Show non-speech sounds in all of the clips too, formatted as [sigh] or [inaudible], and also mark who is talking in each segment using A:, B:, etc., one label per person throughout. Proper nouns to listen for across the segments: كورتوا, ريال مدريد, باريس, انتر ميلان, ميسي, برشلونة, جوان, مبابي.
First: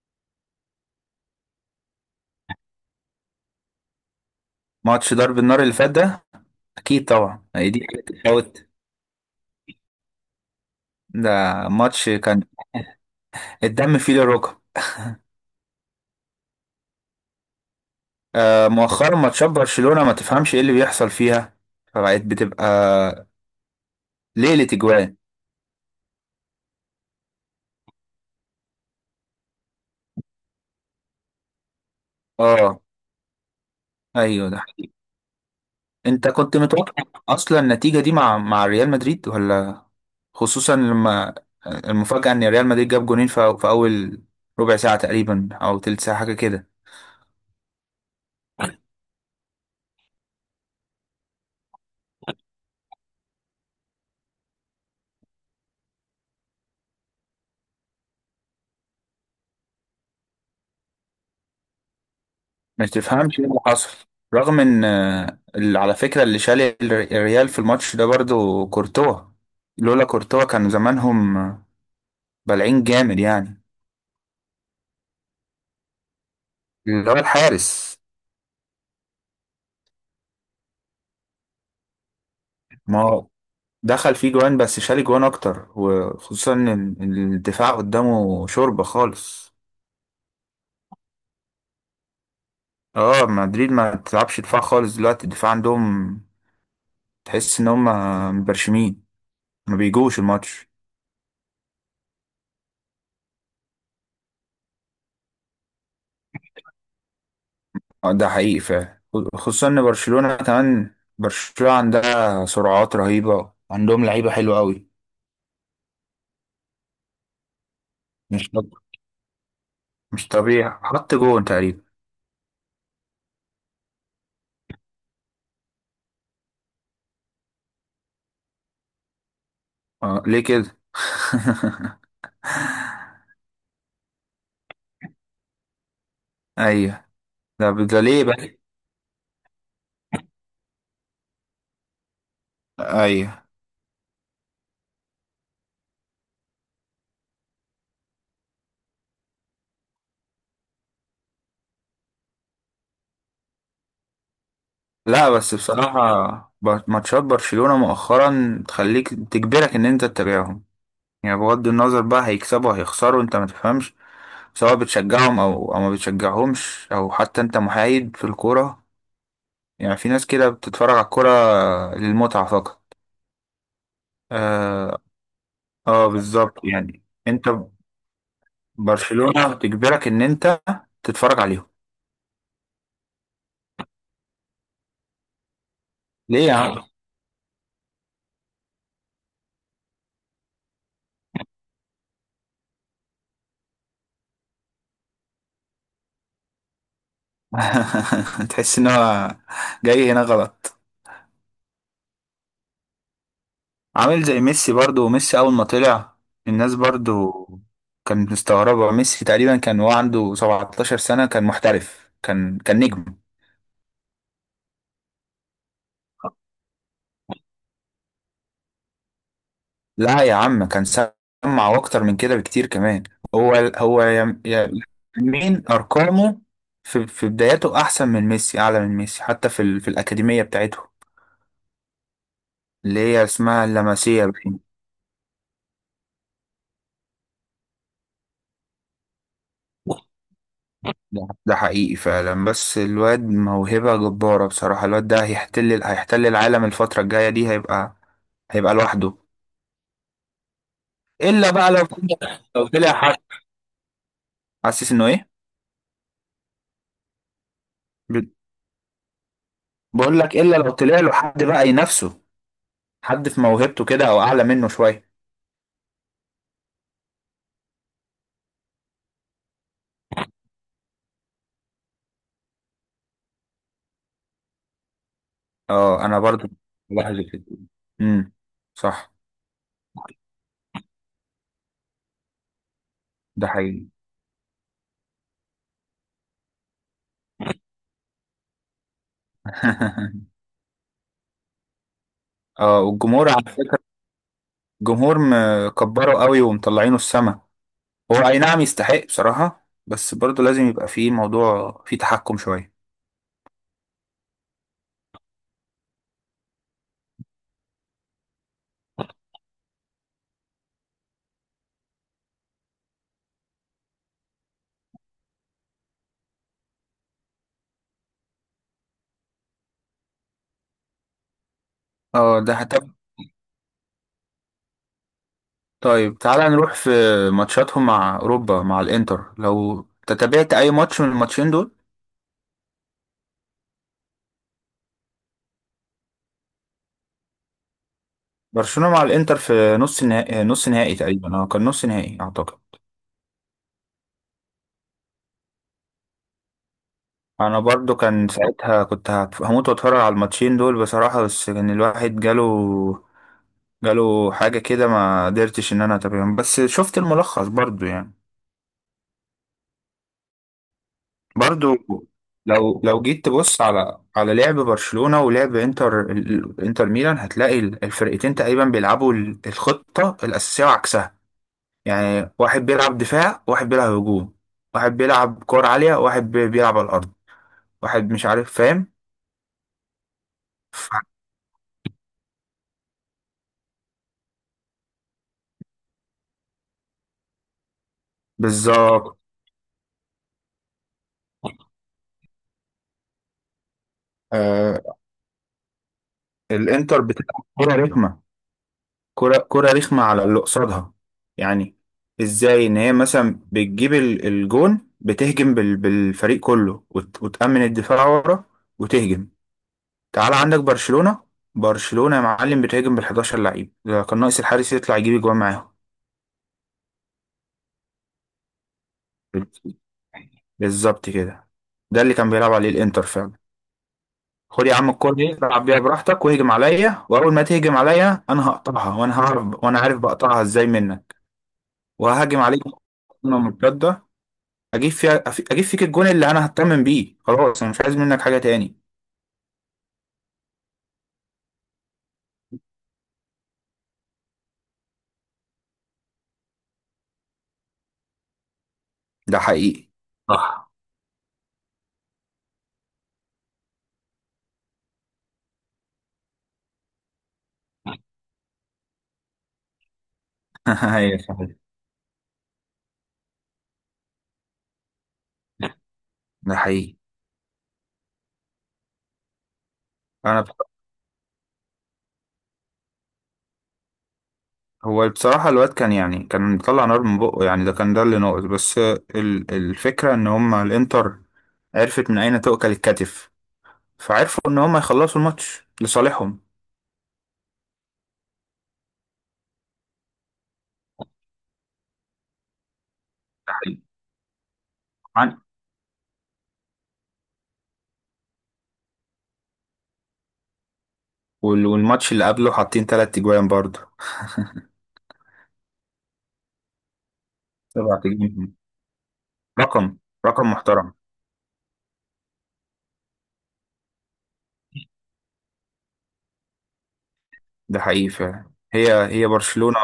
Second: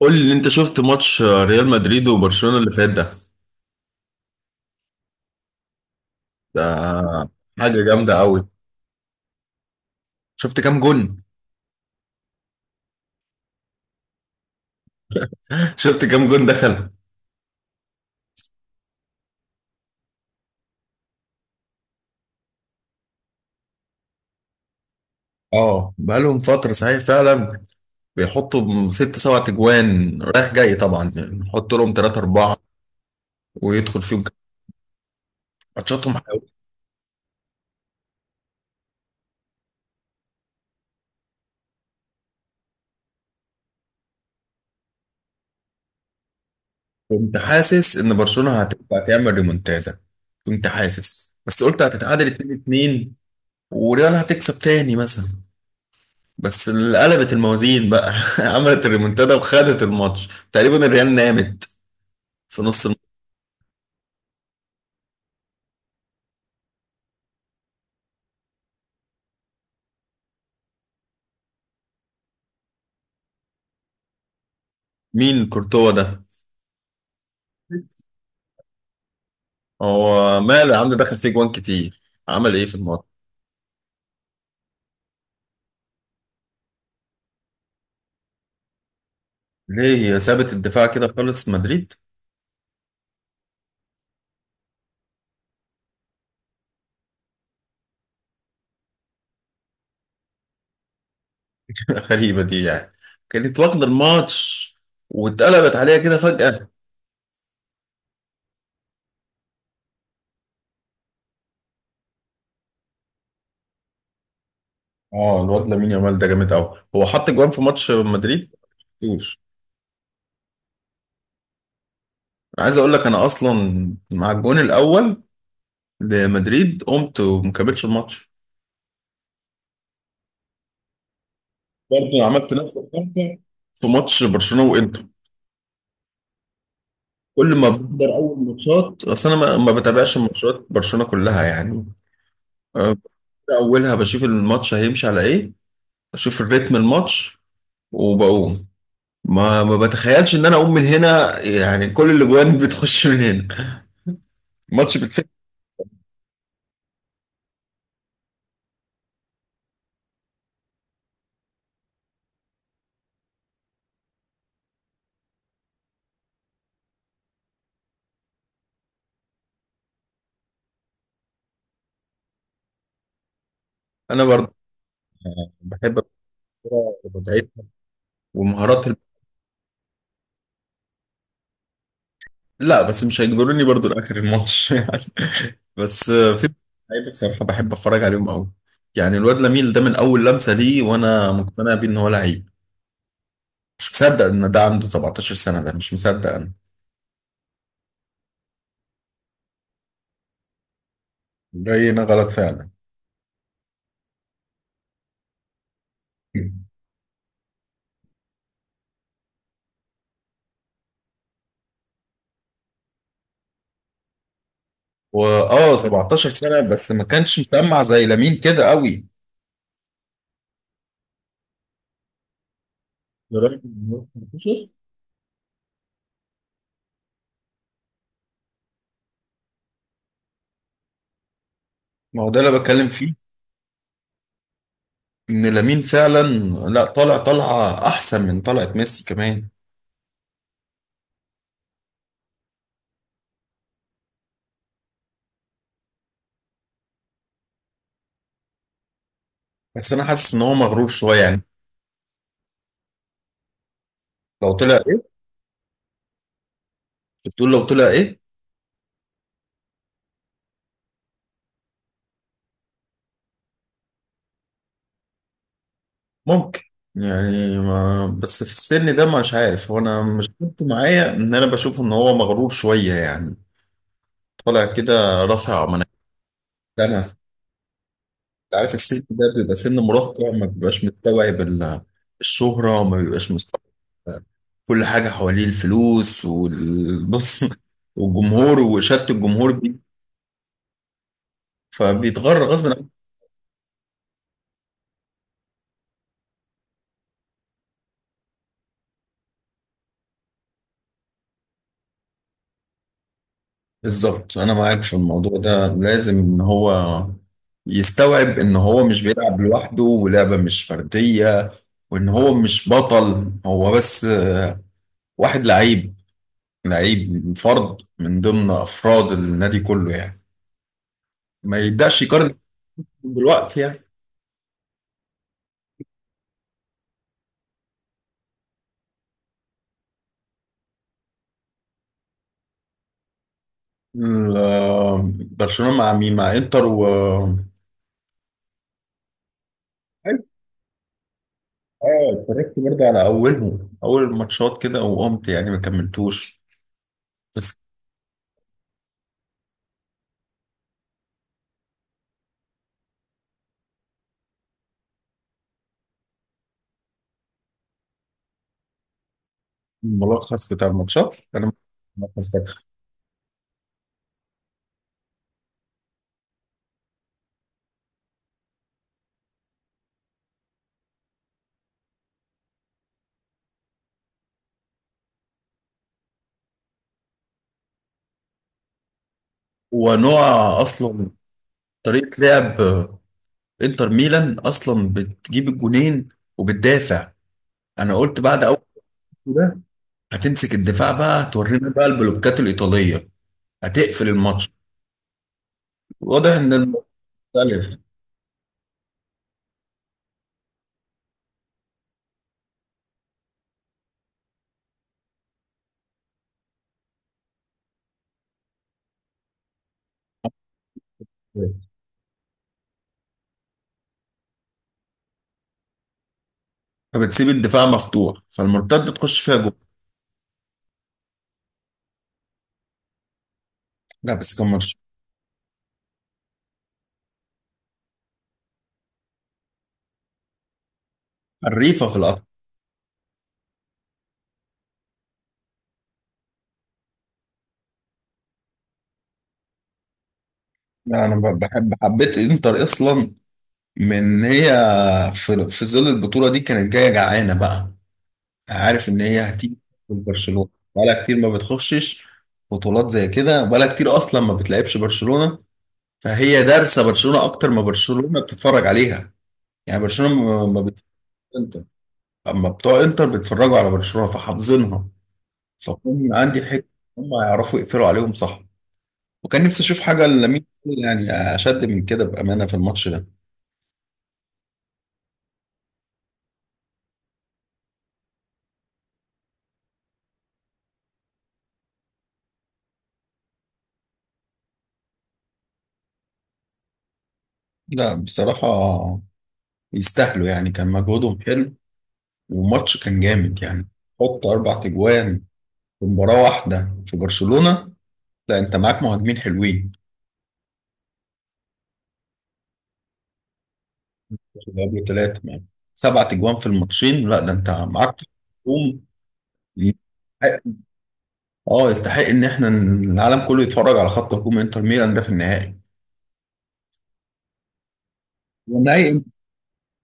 A: قول لي انت شفت ماتش ريال مدريد وبرشلونة اللي فات ده.
B: ماتش ضرب النار اللي فات ده.
A: ده
B: اكيد طبعا، هي
A: حاجة
B: دي حاجة
A: جامدة قوي.
B: تتفوت؟
A: شفت كام جون.
B: ده ماتش كان الدم فيه للركب.
A: [laughs] شفت كام جون دخل.
B: آه، مؤخرا ماتشات برشلونة ما تفهمش ايه اللي بيحصل فيها، فبقت بتبقى ليلة اجوان.
A: اه بقالهم فترة صحيح فعلا. بيحطوا ست سبع تجوان رايح جاي طبعا، يعني نحط لهم ثلاثة أربعة
B: اه
A: ويدخل فيهم.
B: ايوه ده.
A: ماتشاتهم
B: انت
A: حلوة.
B: كنت متوقع اصلا النتيجة دي مع ريال مدريد؟ ولا خصوصا لما المفاجأة ان ريال مدريد جاب جونين في اول ربع ساعة تقريبا او تلت ساعة حاجة كده.
A: كنت حاسس إن برشلونة هتبقى تعمل ريمونتادا. كنت حاسس بس قلت هتتعادل 2-2 وريال هتكسب تاني مثلا. بس اللي قلبت الموازين بقى [laughs] عملت الريمونتادا وخدت الماتش تقريبا، الريال نامت في نص
B: ما
A: الم-.
B: تفهمش ايه اللي حصل، رغم ان اللي على فكرة اللي شال الريال في الماتش ده برضو كورتوا. لولا كورتوا كان زمانهم بلعين جامد يعني.
A: مين كورتوا ده؟
B: اللي هو الحارس.
A: هو ماله يا عم، دخل فيه جوان كتير. عمل ايه في
B: ما
A: الماتش؟
B: هو دخل فيه جوان بس شال جوان اكتر، وخصوصا ان إن الدفاع قدامه شوربة خالص.
A: ليه سابت الدفاع كده خالص مدريد؟
B: اه مدريد ما تلعبش دفاع خالص دلوقتي، الدفاع عندهم تحس ان هم مبرشمين، ما بيجوش الماتش.
A: [laughs] غريبة دي يعني. كانت واخدة الماتش واتقلبت عليها كده فجأة.
B: ده حقيقي فعلا، خصوصا ان برشلونة كمان، برشلونة عندها سرعات رهيبة، عندهم لعيبة حلوة قوي.
A: اه الواد لامين يامال ده جامد قوي، هو حط جوان في ماتش مدريد.
B: مش طب...
A: مش.
B: مش طبيعي، حط جون تقريبا.
A: انا عايز اقول لك انا اصلا مع الجون الاول لمدريد قمت ومكملتش الماتش.
B: آه ليه كده؟ [laughs]
A: برضه عملت نفس الحركه في ماتش برشلونه وانتر.
B: ايوه.
A: كل ما
B: ده
A: بقدر
B: ليه
A: اول
B: بقى؟
A: ماتشات، اصل انا ما بتابعش ماتشات برشلونه كلها يعني. أه،
B: ايوه.
A: ببدأ اولها بشوف الماتش هيمشي على ايه، اشوف الريتم الماتش وبقوم. ما بتخيلش ان انا اقوم من هنا، يعني كل الاجوان [laughs] بتخش من هنا، الماتش بتفت.
B: لا بس بصراحة، ماتشات برشلونة مؤخرا تخليك تجبرك ان انت تتابعهم. يعني بغض النظر بقى هيكسبوا هيخسروا، انت ما تفهمش. سواء بتشجعهم او ما بتشجعهمش، او حتى انت محايد في الكورة. يعني في ناس كده بتتفرج على الكرة للمتعة فقط.
A: انا برضه
B: اه.
A: بحب
B: آه بالظبط،
A: الكوره
B: يعني انت
A: ومتعتها ومهارات.
B: برشلونة بتجبرك ان انت تتفرج عليهم.
A: لا بس مش هيجبروني برضو لاخر الماتش [laughs] يعني. بس
B: ليه
A: في
B: يا عم؟
A: لعيبه بصراحه بحب اتفرج عليهم قوي. يعني الواد لميل ده من اول لمسه ليه وانا مقتنع بيه ان هو لعيب. مش مصدق ان ده عنده 17 سنه، ده مش مصدق انا.
B: [laughs] تحس ان هو جاي هنا غلط.
A: جاينا غلط فعلا.
B: عامل زي ميسي، برضو ميسي اول ما طلع الناس برضو كانت مستغربة. ميسي تقريبا كان هو عنده 17 سنة كان محترف، كان كان نجم.
A: واه 17 سنه بس ما كانش مسمع زي لامين كده قوي.
B: لا يا عم كان سمع واكتر من كده بكتير كمان. هو
A: لدرجه إن
B: هو
A: هو
B: يم-
A: 18.
B: يم- مين ارقامه في بداياته احسن من ميسي، اعلى من ميسي، حتى في الاكاديميه بتاعته
A: ما هو ده اللي بتكلم
B: اللي
A: فيه،
B: هي اسمها اللمسيه باين.
A: ان لامين فعلا لا طالع طالعه احسن من طلعه ميسي كمان.
B: ده حقيقي فعلا، بس الواد موهبه جباره بصراحه. الواد ده هيحتل العالم الفتره الجايه دي، هيبقى هيبقى لوحده.
A: بس انا حاسس ان هو مغرور شويه يعني.
B: الا بقى لو طلع حد،
A: لو طلع
B: حاسس انه
A: إيه؟
B: ايه.
A: بتقول لو طلع ايه؟
B: بقول لك الا لو طلع له حد بقى ينافسه، حد في موهبته كده او اعلى منه شويه.
A: ممكن. يعني ما بس في السن ده مش عارف هو، انا مش كنت معايا ان انا بشوف ان هو مغرور شويه يعني. طالع كده رافع مناكب.
B: اه انا برضو
A: انا انت
B: بلاحظ كده. امم
A: عارف السن
B: صح.
A: ده بيبقى سن مراهقه، ما بيبقاش مستوعب ال- الشهره، ما بيبقاش
B: ده
A: مستوعب
B: حقيقي.
A: كل حاجه حواليه، الفلوس والبص [laughs] والجمهور وشت الجمهور بيه
B: [laughs]
A: فبيتغر
B: اه
A: غصب.
B: والجمهور عارف، الجمهور مكبره قوي ومطلعينه السما. هو اي نعم يستحق بصراحة، بس برضو لازم يبقى فيه موضوع فيه تحكم شوية.
A: بالظبط انا معاك في الموضوع ده، لازم ان هو يستوعب ان هو مش بيلعب لوحده ولعبة مش فردية، وان هو مش بطل هو بس. واحد لعيب، لعيب فرد من ضمن افراد النادي كله يعني. ما يبداش يقارن
B: اه ده حتى.
A: دلوقتي يعني.
B: طيب تعالى نروح في ماتشاتهم مع اوروبا، مع الانتر. لو تتابعت اي ماتش من الماتشين دول،
A: ال- برشلونة مع مين، مع انتر و
B: برشلونة مع الانتر في نص
A: حلو.
B: نهائي، نص نهائي تقريبا، اه كان نص
A: اه
B: نهائي
A: اتفرجت
B: اعتقد.
A: برضه على اولهم اول الماتشات كده وقمت يعني ما كملتوش. بس
B: انا برضو كان ساعتها كنت هموت واتفرج على الماتشين دول بصراحة، بس كان الواحد جاله جاله حاجة كده، ما قدرتش ان انا اتابعهم، بس شفت الملخص برضو يعني.
A: الملخص بتاع الماتشات انا
B: برضو
A: ملخص
B: لو جيت تبص على على لعب برشلونة ولعب انتر، انتر ميلان، هتلاقي الفرقتين تقريبا بيلعبوا الخطة الأساسية وعكسها. يعني واحد بيلعب دفاع واحد بيلعب هجوم، واحد بيلعب كور عالية واحد بيلعب على الأرض، واحد مش عارف فاهم.
A: ونوع.
B: ف-
A: اصلا طريقه لعب انتر ميلان اصلا بتجيب الجونين وبتدافع. انا قلت بعد اول
B: بالظبط.
A: ده هتمسك الدفاع بقى، هتورينا بقى البلوكات الايطاليه، هتقفل الماتش.
B: آه،
A: واضح ان الموضوع
B: الانتر بتلعب كرة
A: مختلف.
B: رخمة، كرة رخمة على اللي قصادها. يعني ازاي ان هي مثلا بتجيب الجون، بتهجم بالفريق كله وتأمن الدفاع ورا، وتهجم. تعال عندك برشلونة، برشلونة يا معلم بتهاجم بال 11 لعيب، ده كان ناقص الحارس يطلع يجيب اجوان معاهم.
A: فبتسيب الدفاع مفتوح فالمرتده تخش فيها جول.
B: بالظبط كده، ده اللي كان بيلعب عليه الانتر فعلا.
A: لا بس كان
B: خد يا
A: ماتش
B: عم الكورة دي العب بيها براحتك واهجم عليا، واول ما تهجم عليا انا هقطعها، وانا هعرف وانا عارف بقطعها ازاي منك،
A: حريفه في الارض.
B: وهاجم عليك هجمة مرتدة اجيب فيها، اجيب فيك الجون اللي انا هتمم بيه، خلاص انا مش عايز منك حاجة تاني.
A: لا انا ب- بحب حبيت انتر اصلا من هي، في في ظل البطوله دي كانت جايه جعانه بقى. عارف ان هي
B: ده
A: هتيجي
B: حقيقي.
A: من برشلونه.
B: صح.
A: بقالها كتير ما بتخشش بطولات زي كده، بقالها كتير اصلا ما بتلعبش برشلونه. فهي دارسه برشلونه اكتر ما برشلونه بتتفرج عليها. يعني برشلونه ما بت...
B: [laughs] ايوه صحيح.
A: انتر اما بتوع انتر بيتفرجوا على برشلونه فحافظينها، فكون عندي
B: ده
A: حته.
B: حقيقي.
A: هم يعرفوا يقفلوا عليهم صح. وكان نفسي اشوف حاجه
B: انا
A: لامين
B: بص-
A: يعني اشد من كده بامانه في الماتش ده.
B: هو بصراحة الواد كان يعني كان بيطلع نار من بقه يعني، ده كان ده اللي ناقص، بس الفكرة ان هما الانتر عرفت من اين تؤكل الكتف، فعرفوا ان هما يخلصوا الماتش لصالحهم.
A: لا بصراحه يستاهلوا يعني، كان مجهودهم حلو والماتش كان جامد
B: ده
A: يعني.
B: حقيقي.
A: حط اربع تجوان
B: عن-
A: في مباراة واحدة في برشلونة. لا انت معاك مهاجمين حلوين.
B: والماتش اللي قبله حاطين 3 تجوان برضه.
A: جابوا ثلاثة معاك، سبعة اجوان في الماتشين. لا ده انت معاك
B: 7 تجوان،
A: هجوم
B: رقم
A: يستحق-.
B: رقم محترم.
A: اه يستحق ان احنا ن- العالم كله يتفرج على خط هجوم انتر ميلان ده في النهائي.
B: ده حقيقي فعلا.
A: والنهائي
B: هي
A: انت
B: هي برشلونة.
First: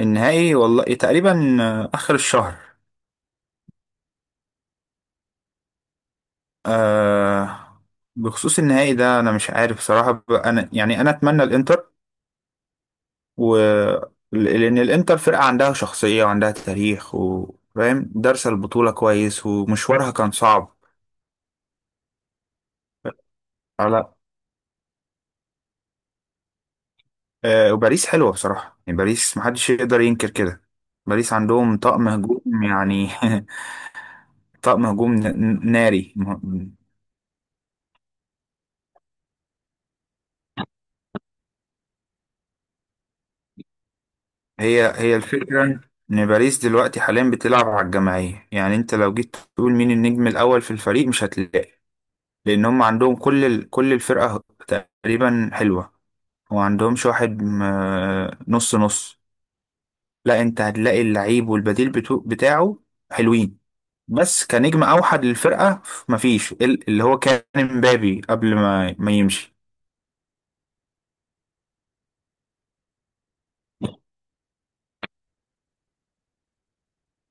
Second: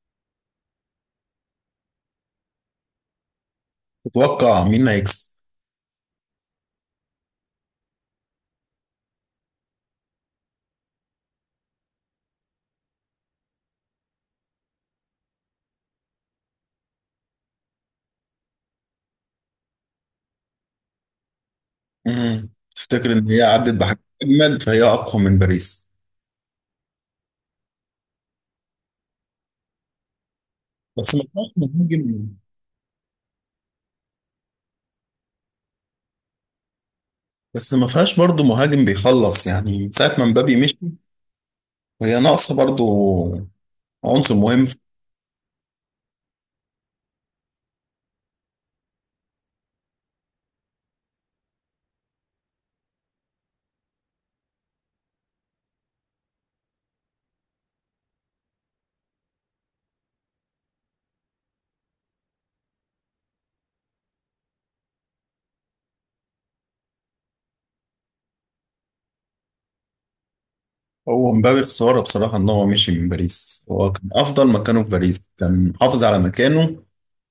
B: النهائي والله تقريبا آخر الشهر.
A: تتوقع مين اللي هيكسب؟
B: آه بخصوص النهائي ده أنا مش عارف صراحة، أنا يعني أنا أتمنى الإنتر. و لأن الإنتر فرقة عندها شخصية وعندها تاريخ وفاهم، دارسة البطولة كويس ومشوارها كان صعب.
A: مم. تفتكر ان هي عدت بحاجة
B: على
A: اجمل فهي اقوى من باريس؟
B: آه، وباريس حلوة بصراحة، يعني باريس محدش يقدر ينكر كده.
A: بس ما
B: باريس
A: فيهاش
B: عندهم
A: مهاجم.
B: طقم هجوم يعني، [laughs] طقم هجوم ناري.
A: بس ما فيهاش برضه مهاجم بيخلص، يعني من ساعة ما مبابي مشي وهي ناقصة برضه عنصر مهم.
B: هي الفكرة، إن باريس دلوقتي حاليا بتلعب على الجماعية. يعني أنت لو جيت تقول مين النجم الأول في الفريق مش هتلاقي، لأن هم عندهم كل الفرقة تقريبا حلوة، وما عندهمش واحد نص نص. لا أنت هتلاقي اللعيب والبديل بتاعه حلوين، بس كنجم أوحد للفرقة مفيش اللي هو كان مبابي قبل ما يمشي.
A: هو مبابي خسارة بصراحة إن هو مشي من باريس، هو كان أفضل مكانه في باريس، كان محافظ على مكانه.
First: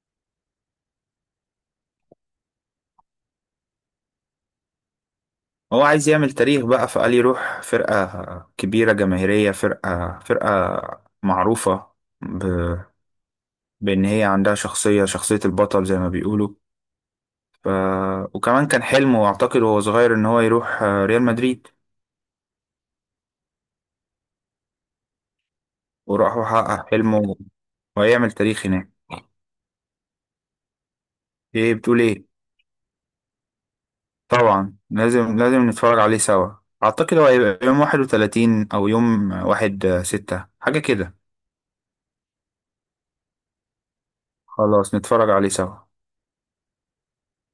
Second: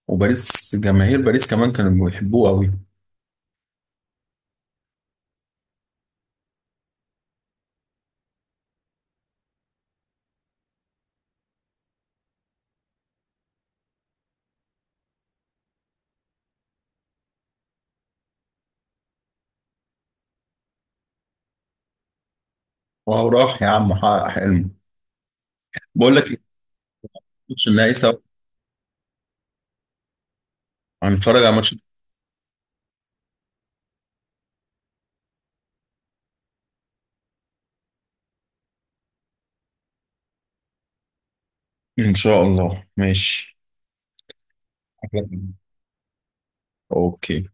A: وباريس جماهير باريس كمان كانوا بيحبوه أوي.
B: هو عايز يعمل تاريخ بقى فقال يروح فرقة كبيرة جماهيرية، فرقة معروفة، ب... بإن هي عندها شخصية، شخصية البطل زي ما بيقولوا. ف... وكمان كان حلمه أعتقد وهو صغير إن هو يروح ريال مدريد.
A: وهو راح يا عم حقق حلمه. بقول لك
B: وراح
A: إيه،
B: وحقق حلمه
A: ماتش النهائي سوا
B: وهيعمل تاريخ هناك.
A: هنتفرج على
B: إيه
A: ماتش.
B: بتقول إيه؟ طبعا لازم، لازم نتفرج عليه سوا. أعتقد هو هيبقى يوم 31 أو يوم واحد 6 حاجة كده.
A: إن شاء الله ماشي.
B: خلاص نتفرج عليه سوا.
A: أوكي.